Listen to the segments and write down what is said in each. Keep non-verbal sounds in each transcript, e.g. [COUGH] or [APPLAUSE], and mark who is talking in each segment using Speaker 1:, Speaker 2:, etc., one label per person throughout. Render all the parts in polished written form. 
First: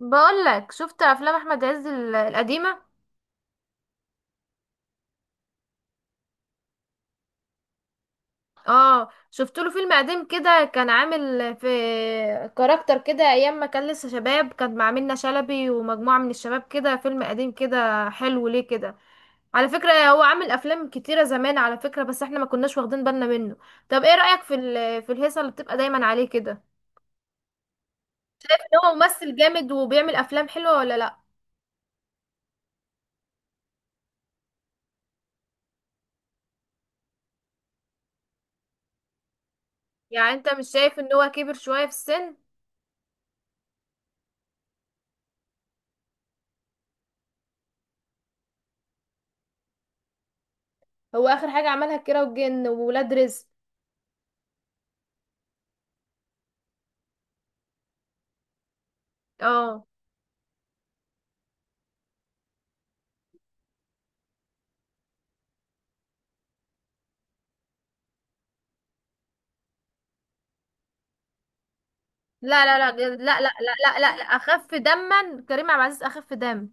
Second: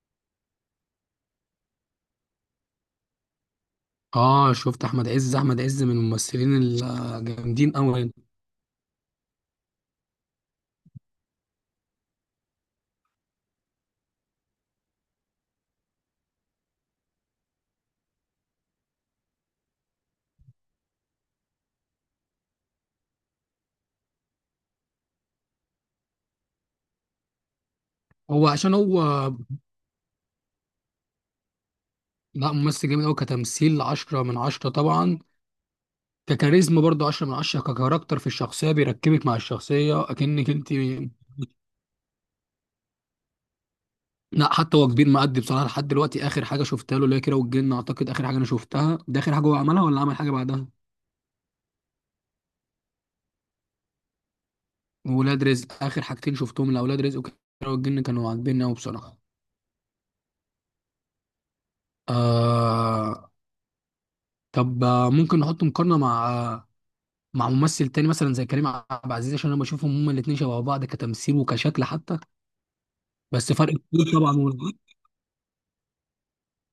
Speaker 1: بقولك، شفت افلام احمد عز القديمه؟
Speaker 2: اه، شفت احمد عز. احمد عز من الممثلين الجامدين قوي.
Speaker 1: اه، شفت له فيلم قديم كده، كان عامل في كاركتر كده، ايام ما كان لسه شباب، كان مع منة شلبي ومجموعه من الشباب، كده فيلم قديم كده حلو ليه كده. على فكره هو عامل افلام كتيره زمان، على فكره، بس احنا ما كناش واخدين بالنا منه. طب ايه رايك في الهيصه اللي بتبقى دايما عليه كده؟
Speaker 2: هو عشان
Speaker 1: ان هو
Speaker 2: هو
Speaker 1: ممثل جامد وبيعمل افلام حلوه ولا لا؟
Speaker 2: لا، ممثل جامد قوي. كتمثيل عشرة من عشرة طبعا، ككاريزما برضه عشرة من عشرة، ككاركتر في الشخصية بيركبك مع الشخصية
Speaker 1: يعني
Speaker 2: اكنك
Speaker 1: انت مش
Speaker 2: انت.
Speaker 1: شايف ان هو كبر شويه في السن؟
Speaker 2: لا حتى هو كبير مأدي بصراحة. لحد دلوقتي اخر حاجة شفتها له اللي هي كيرة والجن، اعتقد اخر حاجة انا شفتها، ده اخر حاجة هو عملها ولا عمل حاجة بعدها.
Speaker 1: هو اخر حاجه عملها كيرة والجن وولاد رزق.
Speaker 2: وولاد رزق، اخر حاجتين شفتهم لاولاد رزق وكيرة والجن، كانوا عاجبيني قوي بصراحة.
Speaker 1: اه،
Speaker 2: آه... طب ممكن نحط مقارنة مع ممثل تاني مثلا زي كريم عبد العزيز، عشان انا بشوفهم هما الاتنين شبه بعض كتمثيل وكشكل حتى.
Speaker 1: لا لا لا لا لا
Speaker 2: بس فرق
Speaker 1: لا
Speaker 2: كبير
Speaker 1: لا، لا.
Speaker 2: طبعا والله.
Speaker 1: اخف دما كريم عبد العزيز، اخف دم.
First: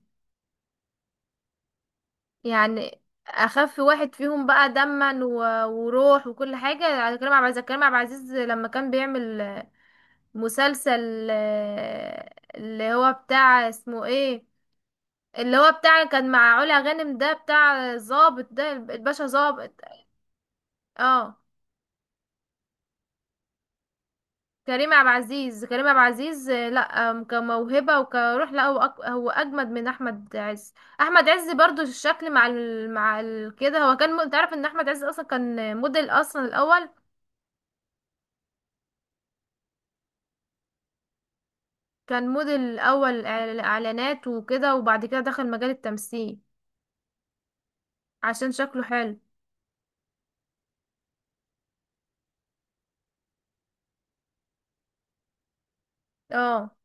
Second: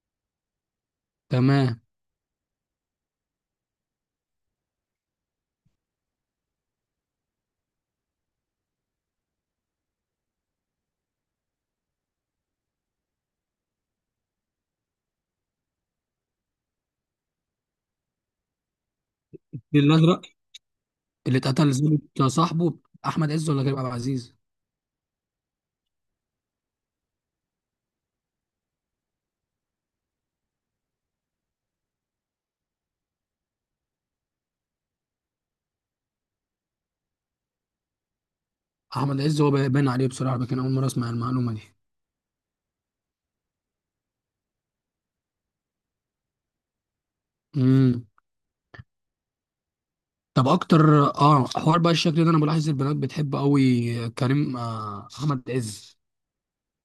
Speaker 2: تمام.
Speaker 1: يعني اخف واحد فيهم بقى دما و- وروح وكل حاجه على كريم عبد العزيز. كريم عبد العزيز لما كان بيعمل مسلسل، اللي هو بتاع اسمه ايه، اللي هو بتاع كان مع علا غانم، ده بتاع ظابط، ده الباشا ظابط.
Speaker 2: الفيل الازرق،
Speaker 1: اه،
Speaker 2: اللي اتقتل ظابط صاحبه. احمد عز ولا كريم عبد العزيز؟
Speaker 1: كريم عبد العزيز، كريم عبد العزيز، لا. كموهبة وكروح، لا هو هو أجمد من أحمد عز. أحمد عز برضو الشكل كده، هو كان أنت عارف إن أحمد عز أصلا كان موديل أصلا الأول.
Speaker 2: احمد عز هو باين عليه بصراحه، لكن اول مره اسمع المعلومه دي.
Speaker 1: كان موديل أول إعلانات وكده، وبعد كده دخل مجال التمثيل
Speaker 2: امم
Speaker 1: عشان شكله حلو.
Speaker 2: طب اكتر، اه، حوار بقى، الشكل ده انا بلاحظ البنات بتحب قوي كريم، آه، احمد عز.
Speaker 1: اه،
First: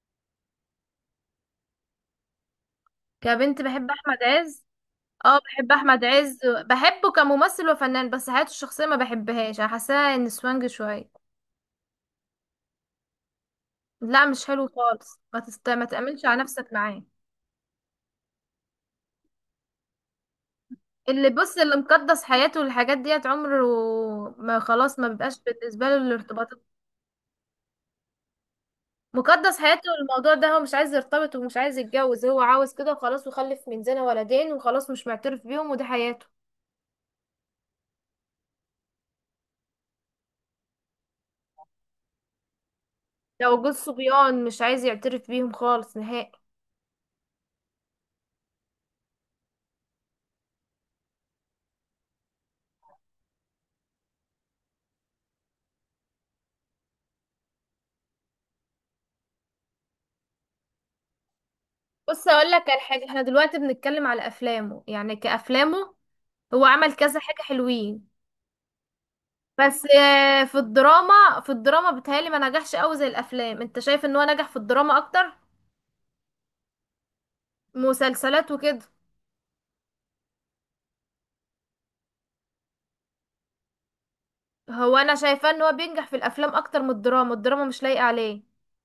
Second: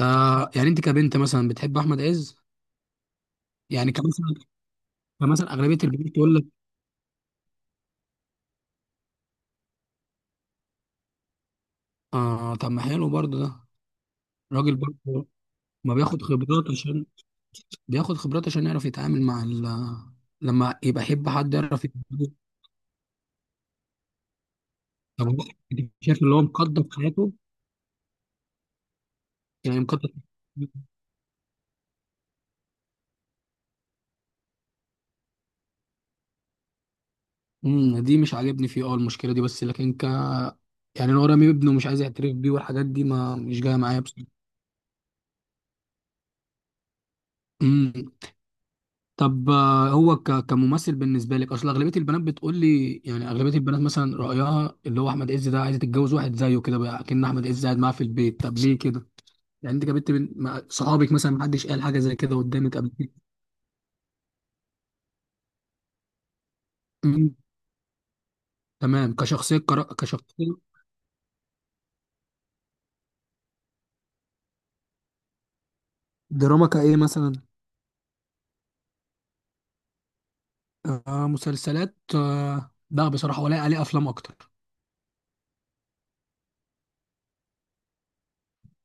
Speaker 2: آه، يعني انت كبنت مثلا بتحب احمد عز؟
Speaker 1: كبنت بحب
Speaker 2: يعني
Speaker 1: أحمد
Speaker 2: كمثلا،
Speaker 1: عز. اه،
Speaker 2: كمثلا
Speaker 1: بحب
Speaker 2: اغلبيه
Speaker 1: أحمد
Speaker 2: البنات تقول
Speaker 1: عز،
Speaker 2: لك.
Speaker 1: بحبه كممثل وفنان، بس حياته الشخصية ما بحبهاش، أنا حاساه إن سوانج شوية.
Speaker 2: اه طب ما حلو برضه ده.
Speaker 1: لا مش حلو
Speaker 2: راجل
Speaker 1: خالص،
Speaker 2: برضه
Speaker 1: ما
Speaker 2: ما بياخد
Speaker 1: تأمنش على
Speaker 2: خبرات
Speaker 1: نفسك معاه.
Speaker 2: عشان، بياخد خبرات عشان يعرف يتعامل مع ال... لما يبقى يحب
Speaker 1: اللي
Speaker 2: حد
Speaker 1: بص، اللي
Speaker 2: يعرف
Speaker 1: مقدس
Speaker 2: يتعامل.
Speaker 1: حياته والحاجات ديت، عمره ما خلاص، ما
Speaker 2: طب
Speaker 1: بيبقاش
Speaker 2: هو
Speaker 1: بالنسبة له
Speaker 2: شايف اللي هو
Speaker 1: الارتباط.
Speaker 2: مقدم في حياته؟
Speaker 1: مقدس
Speaker 2: يعني
Speaker 1: حياته
Speaker 2: مقدم.
Speaker 1: والموضوع ده، هو مش عايز يرتبط ومش عايز يتجوز، هو عاوز كده وخلاص، وخلف من زنا ولدين وخلاص مش معترف بيهم، وده حياته.
Speaker 2: دي مش عاجبني فيه، اه، المشكله دي، بس لكن ك، يعني انا رامي ابنه مش عايز يعترف بيه والحاجات دي ما مش
Speaker 1: لو جوز
Speaker 2: جايه معايا بصراحه.
Speaker 1: صبيان مش عايز يعترف بيهم خالص نهائي.
Speaker 2: امم طب هو ك... كممثل بالنسبه لك، اصل اغلبيه البنات بتقول لي، يعني اغلبيه البنات مثلا رايها اللي هو احمد عز ده، عايزه تتجوز واحد زيه كده بقى، كأن احمد عز قاعد معاها في البيت. طب ليه كده؟ يعني انت جابت بين مع صحابك مثلا، محدش قال حاجه زي
Speaker 1: بص،
Speaker 2: كده
Speaker 1: اقول لك
Speaker 2: قدامك
Speaker 1: على
Speaker 2: قبل
Speaker 1: حاجة،
Speaker 2: كده؟
Speaker 1: احنا دلوقتي بنتكلم على افلامه، يعني كافلامه هو عمل كذا
Speaker 2: مم.
Speaker 1: حاجة حلوين.
Speaker 2: تمام. كشخصيه كرا...
Speaker 1: بس
Speaker 2: كشخصيه.
Speaker 1: في الدراما بتهيألي ما نجحش قوي زي الافلام. انت شايف ان هو نجح في الدراما اكتر؟
Speaker 2: دراما كايه مثلا؟
Speaker 1: مسلسلات وكده.
Speaker 2: آه مسلسلات، آه لا بصراحه، ولا عليه افلام اكتر.
Speaker 1: هو انا شايفاه ان هو بينجح في الافلام اكتر من الدراما، الدراما مش لايقه عليه.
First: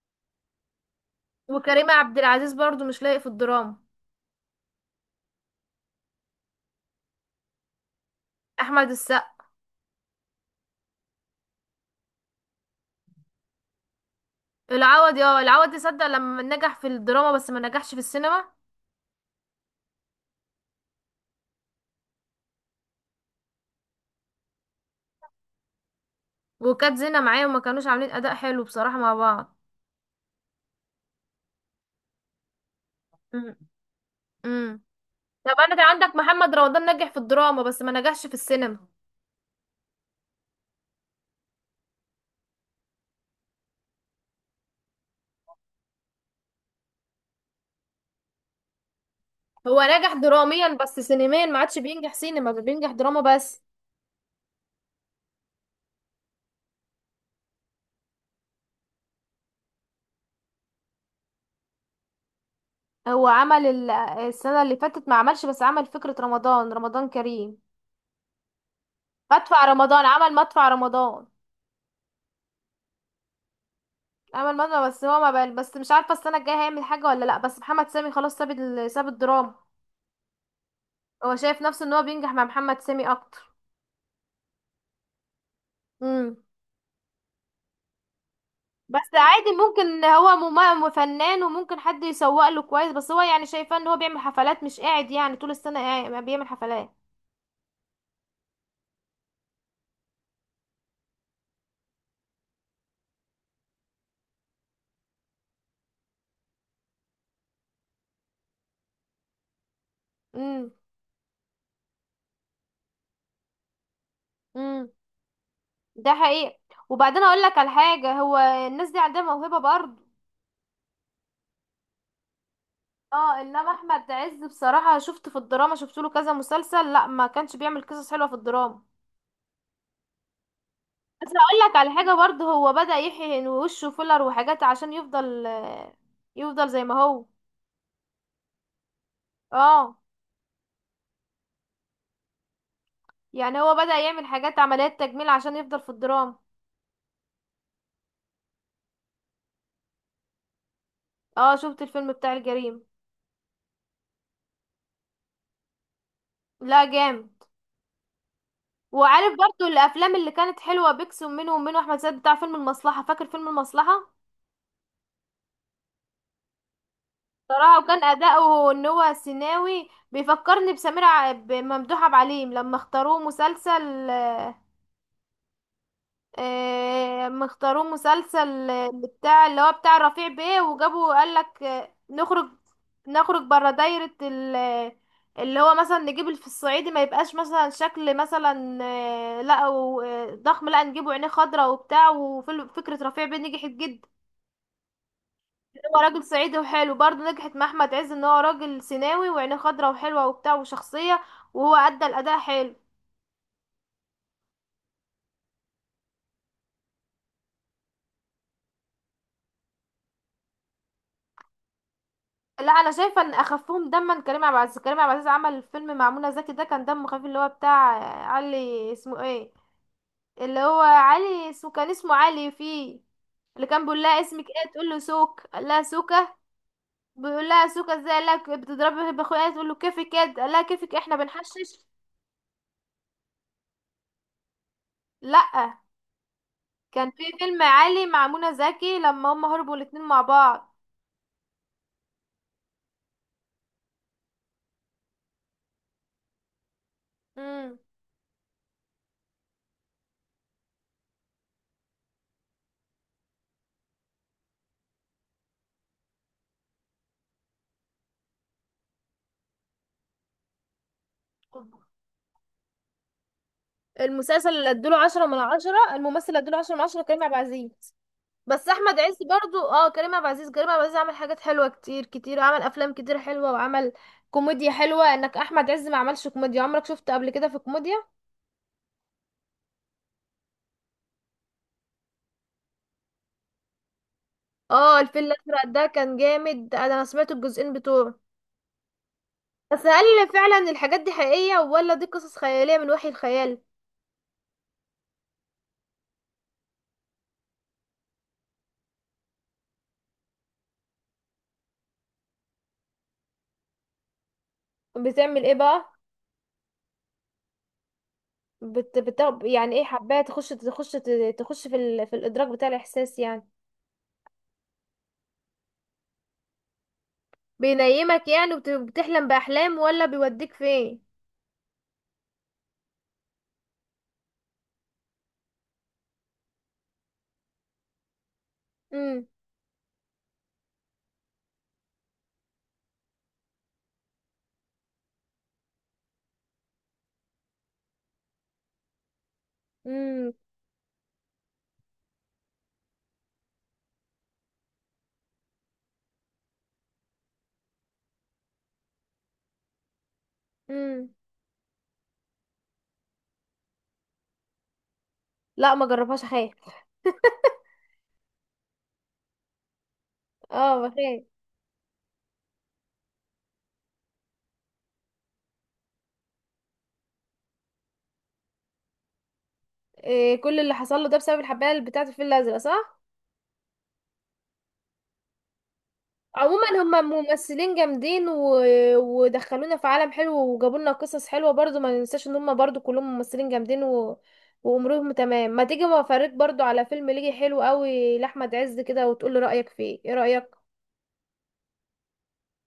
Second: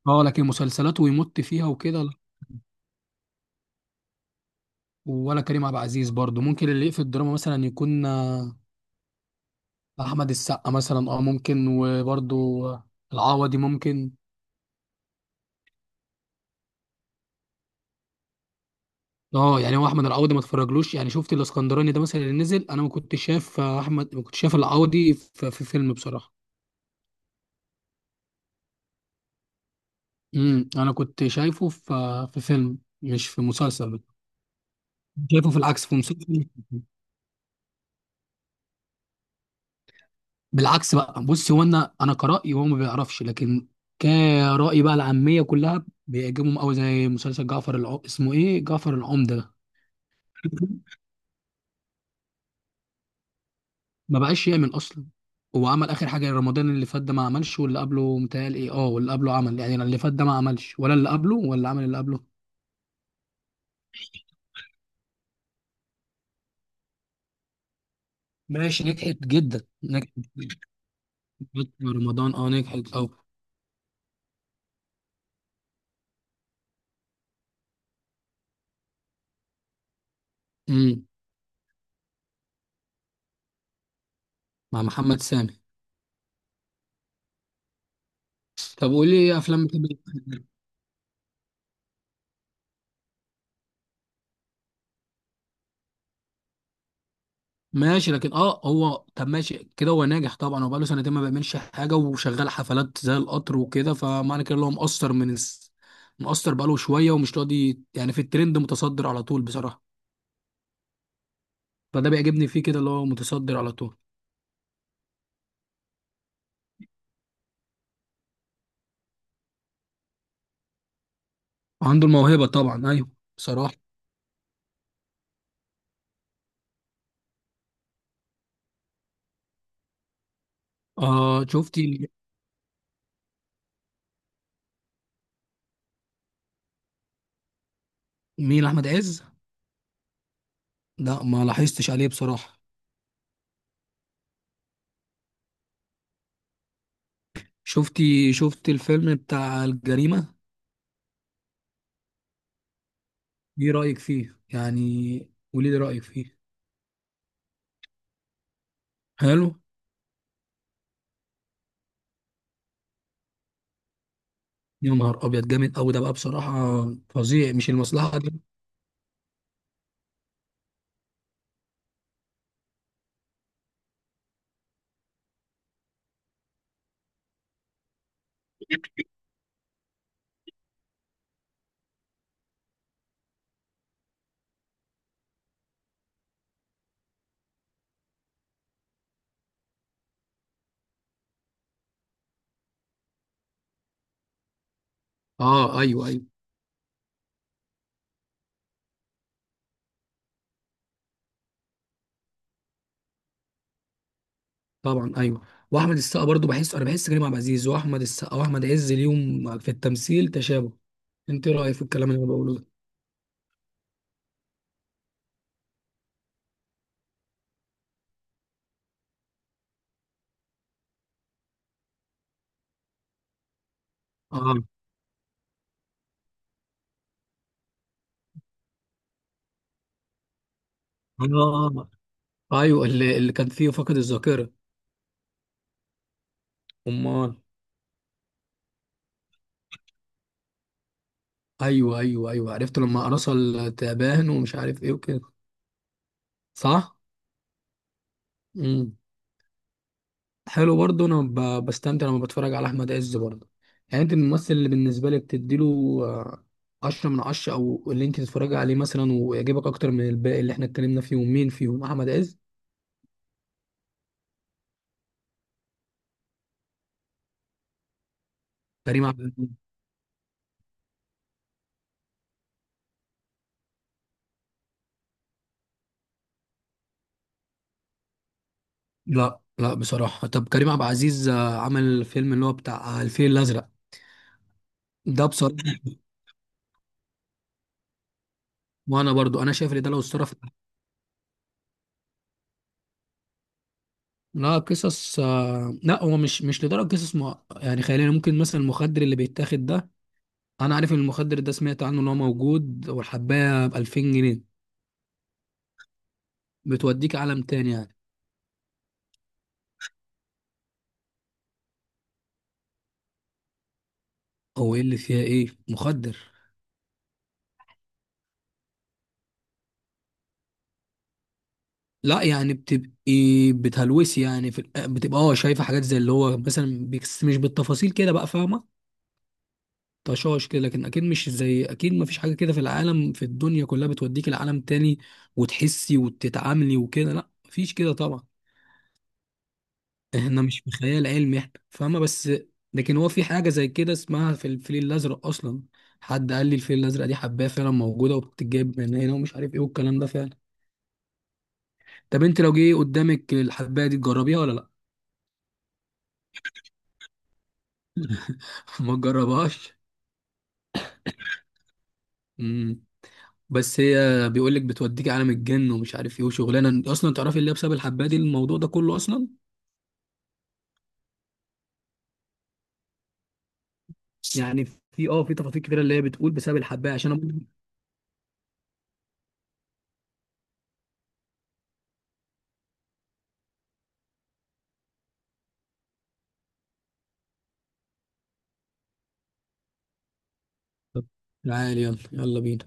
Speaker 2: اه لكن مسلسلات ويمط فيها
Speaker 1: وكريم
Speaker 2: وكده لا.
Speaker 1: عبد العزيز برضو مش لايق في الدراما.
Speaker 2: ولا كريم عبد العزيز برضو. ممكن اللي يقفل الدراما مثلا يكون آه،
Speaker 1: احمد السقا.
Speaker 2: احمد السقا مثلا، اه ممكن. وبرضو العوضي ممكن.
Speaker 1: العوضي، اه العوضي صدق لما نجح في الدراما بس ما نجحش في السينما،
Speaker 2: اه يعني هو احمد العوضي ما اتفرجلوش. يعني شفت الاسكندراني ده مثلا اللي نزل، انا ما كنتش شايف آه، احمد ما كنتش شايف العوضي في فيلم بصراحه.
Speaker 1: وكانت زينة معاه وما كانوش عاملين اداء حلو بصراحه مع بعض.
Speaker 2: امم، انا كنت شايفه في فيلم، مش في
Speaker 1: امم
Speaker 2: مسلسل.
Speaker 1: أمم.
Speaker 2: شايفه
Speaker 1: طب
Speaker 2: في
Speaker 1: انا كان
Speaker 2: العكس في
Speaker 1: عندك
Speaker 2: مسلسل.
Speaker 1: محمد رمضان، نجح في الدراما بس ما نجحش في السينما.
Speaker 2: بالعكس بقى. بص هو انا كرأيي هو ما بيعرفش، لكن كرأي بقى العامية كلها بيعجبهم قوي زي مسلسل اسمه ايه، جعفر العمدة ده.
Speaker 1: هو نجح
Speaker 2: [LAUGHS]
Speaker 1: دراميا بس سينميا ما عادش بينجح، سينما بينجح، دراما بس.
Speaker 2: ما بقاش يعمل اصلا. هو عمل اخر حاجة رمضان اللي فات ده ما عملش، واللي قبله متهيألي ايه، اه واللي قبله عمل. يعني اللي فات ده ما عملش ولا اللي قبله، ولا عمل اللي قبله.
Speaker 1: هو عمل السنه اللي فاتت ما عملش، بس عمل فكره رمضان كريم،
Speaker 2: ماشي، نجحت جدا،
Speaker 1: مدفع رمضان،
Speaker 2: نجحت
Speaker 1: عمل مدفع رمضان.
Speaker 2: جداً. رمضان، اه نجحت اه.
Speaker 1: عمل مدفع بس، هو ما بقى، بس مش عارفه السنه الجايه هيعمل حاجه ولا لا، بس محمد سامي خلاص ساب ساب الدراما.
Speaker 2: امم.
Speaker 1: هو شايف نفسه ان هو بينجح مع محمد سامي اكتر.
Speaker 2: مع محمد سامي.
Speaker 1: امم.
Speaker 2: طب
Speaker 1: بس
Speaker 2: قول لي ايه
Speaker 1: عادي،
Speaker 2: افلام بتحب
Speaker 1: ممكن هو
Speaker 2: تتفرج؟
Speaker 1: فنان، وممكن حد يسوق له كويس، بس هو يعني شايفاه ان هو بيعمل حفلات، مش قاعد يعني طول السنه قاعد ما بيعمل حفلات.
Speaker 2: ماشي، لكن اه هو، طب ماشي كده هو ناجح طبعا. هو بقاله سنتين ما بيعملش حاجه وشغال حفلات زي القطر وكده، فمعنى كده اللي هو مقصر بقاله شويه ومش راضي، يعني في الترند متصدر على طول بصراحه.
Speaker 1: امم
Speaker 2: فده بيعجبني فيه كده، اللي هو متصدر على طول.
Speaker 1: امم ده حقيقي. وبعدين اقول لك على حاجه، هو الناس دي عندها موهبه برضه.
Speaker 2: عنده الموهبه طبعا، ايوه.
Speaker 1: اه، انما
Speaker 2: بصراحه،
Speaker 1: احمد عز بصراحه شفت في الدراما، شفت له كذا مسلسل، لا ما كانش بيعمل قصص حلوه في الدراما. بس
Speaker 2: آه،
Speaker 1: هقول لك على
Speaker 2: شفتي؟
Speaker 1: حاجه برضه، هو بدأ يحيي وشه فيلر وحاجات عشان يفضل زي ما هو.
Speaker 2: مين احمد عز؟
Speaker 1: اه.
Speaker 2: لا ما لاحظتش عليه بصراحه.
Speaker 1: يعني هو بدأ يعمل حاجات عمليات تجميل عشان يفضل في الدراما.
Speaker 2: شفتي، شفت الفيلم بتاع الجريمه؟
Speaker 1: اه شفت الفيلم بتاع الجريمه.
Speaker 2: ايه رايك فيه؟ يعني قولي لي رايك فيه.
Speaker 1: لا، جامد. وعارف
Speaker 2: حلو.
Speaker 1: برضه الافلام اللي كانت حلوه بيكسب منه، ومنه احمد سعد بتاع فيلم المصلحه، فاكر فيلم المصلحه؟
Speaker 2: يا نهار ابيض، جامد قوي ده بقى بصراحه، فظيع. مش
Speaker 1: صراحة، وكان
Speaker 2: المصلحه دي؟
Speaker 1: أداؤه إن هو سيناوي، بيفكرني بسمير بممدوح عبد العليم لما اختاروه مسلسل. اللي بتاع، اللي هو بتاع رفيع بيه، وجابوا قال لك نخرج نخرج بره دايرة اللي هو مثلا نجيب في الصعيدي ما يبقاش مثلا شكل مثلا، لا ضخم، لا نجيبه عينيه خضراء وبتاع، وفكرة رفيع بيه نجحت جدا.
Speaker 2: اه
Speaker 1: هو
Speaker 2: ايوه ايوه.
Speaker 1: راجل صعيدي وحلو برضه، نجحت مع احمد عز ان هو راجل سيناوي وعينيه خضرا وحلوه وبتاع وشخصيه، وهو ادى الاداء حلو.
Speaker 2: طبعا ايوه. واحمد السقا برضو، بحس كريم عبد العزيز واحمد السقا واحمد عز اليوم في التمثيل تشابه. انت إيه رايك في الكلام اللي انا بقوله ده؟
Speaker 1: لا، انا شايفه ان اخفهم دما كريم عبد العزيز، كريم عبد العزيز عمل فيلم مع منى زكي، ده كان دمه خفيف، اللي هو بتاع علي، اسمه ايه، اللي هو علي اسمه، كان اسمه علي فيه. اللي كان بيقول لها اسمك
Speaker 2: اه.
Speaker 1: ايه، تقول له سوك، قال لها سوكه، بيقول لها سوكه ازاي، قال لها بتضربي باخويا، تقول له كيفك كده، قال لها كيفك إيه؟ احنا
Speaker 2: اه.
Speaker 1: بنحشش.
Speaker 2: آه. ايوه، اللي كان فيه فقد الذاكره.
Speaker 1: لا، كان في
Speaker 2: امال.
Speaker 1: فيلم عالي مع منى زكي لما هم هربوا الاتنين مع بعض.
Speaker 2: ايوه ايوه ايوه، عرفت. لما رسل تعبان ومش عارف ايه وكده. صح.
Speaker 1: امم.
Speaker 2: امم. حلو برضه، انا بستمتع لما بتفرج على احمد عز برضه. يعني انت من الممثل اللي بالنسبه لك تديله آه، عشرة من عشرة، او اللي انت تتفرجي عليه مثلا ويعجبك اكتر من الباقي اللي احنا اتكلمنا فيهم، مين فيهم؟ احمد عز؟
Speaker 1: المسلسل اللي ادوله 10 من 10، الممثل اللي ادوله 10 من 10 كريم عبد العزيز. بس احمد
Speaker 2: كريم
Speaker 1: عز
Speaker 2: عبد العزيز.
Speaker 1: برضو، اه، كريم عبد العزيز، كريم عبد العزيز عمل حاجات حلوة كتير كتير، عمل افلام كتير حلوة، وعمل كوميديا حلوة، انك احمد عز ما عملش كوميديا، عمرك شفته قبل كده في كوميديا؟
Speaker 2: لا بصراحه. طب كريم عبد العزيز عمل فيلم اللي هو بتاع الفيل الازرق
Speaker 1: اه الفيل
Speaker 2: ده بصراحه.
Speaker 1: الازرق ده كان جامد، ده انا سمعت الجزئين بتوعه.
Speaker 2: وانا برضو انا شايف ان
Speaker 1: بس
Speaker 2: ده لو
Speaker 1: هل
Speaker 2: صرف.
Speaker 1: فعلا الحاجات دي حقيقية، ولا دي قصص خيالية من وحي الخيال؟
Speaker 2: لا، قصص لا، هو مش لدرجه قصص يعني خياليه. ممكن مثلا المخدر اللي بيتاخد ده، انا عارف ان المخدر ده، سمعت عنه ان هو موجود، والحبايه ب 2000 جنيه.
Speaker 1: بتعمل ايه بقى؟
Speaker 2: بتوديك عالم تاني يعني.
Speaker 1: يعني ايه حبايه تخش، تخش في في الادراك بتاع الاحساس يعني؟
Speaker 2: هو ايه اللي فيها، ايه مخدر؟
Speaker 1: بينيمك يعني وبتحلم بأحلام ولا بيوديك فين؟
Speaker 2: لا يعني بتهلوسي يعني بتبقى اه شايفه حاجات زي اللي هو مثلا بيكس، مش بالتفاصيل كده بقى، فاهمه؟
Speaker 1: امم.
Speaker 2: طشاش كده، لكن اكيد مش زي، اكيد ما فيش حاجه كده في العالم، في الدنيا كلها، بتوديك لعالم تاني وتحسي وتتعاملي وكده، لا مفيش كده طبعا.
Speaker 1: امم.
Speaker 2: احنا مش في خيال علمي احنا، فاهمة؟ بس لكن هو في حاجة زي كده اسمها، في الفيل الأزرق أصلا، حد قال لي الفيل الأزرق دي حباية فعلا موجودة وبتتجاب من هنا ومش عارف ايه، والكلام ده فعلا.
Speaker 1: امم.
Speaker 2: طب انت لو جه قدامك الحباية دي تجربيها ولا لأ؟
Speaker 1: لا، ما جربهاش، اخاف.
Speaker 2: [LAUGHS] ما تجربهاش.
Speaker 1: اه، بخاف.
Speaker 2: امم. بس هي بيقول لك بتوديك عالم الجن ومش عارف ايه، وشغلانة أصلا تعرفي اللي هي بسبب الحباية دي الموضوع ده كله أصلا.
Speaker 1: إيه كل اللي حصل له ده بسبب الحبايه اللي بتاعت الفيل الازرق، صح؟
Speaker 2: يعني في اه في تفاصيل كتيرة اللي هي بتقول بسبب
Speaker 1: عموما
Speaker 2: الحباية،
Speaker 1: هم
Speaker 2: عشان أنا.
Speaker 1: ممثلين جامدين ودخلونا في عالم حلو وجابوا لنا قصص حلوه، برضو ما ننساش ان هم برضو كلهم ممثلين جامدين وامورهم تمام. ما تيجي ما افرجك برضو على فيلم ليجي حلو قوي لاحمد عز كده، وتقول لي رايك فيه، ايه رايك.
Speaker 2: تعالي، يلا يلا بينا.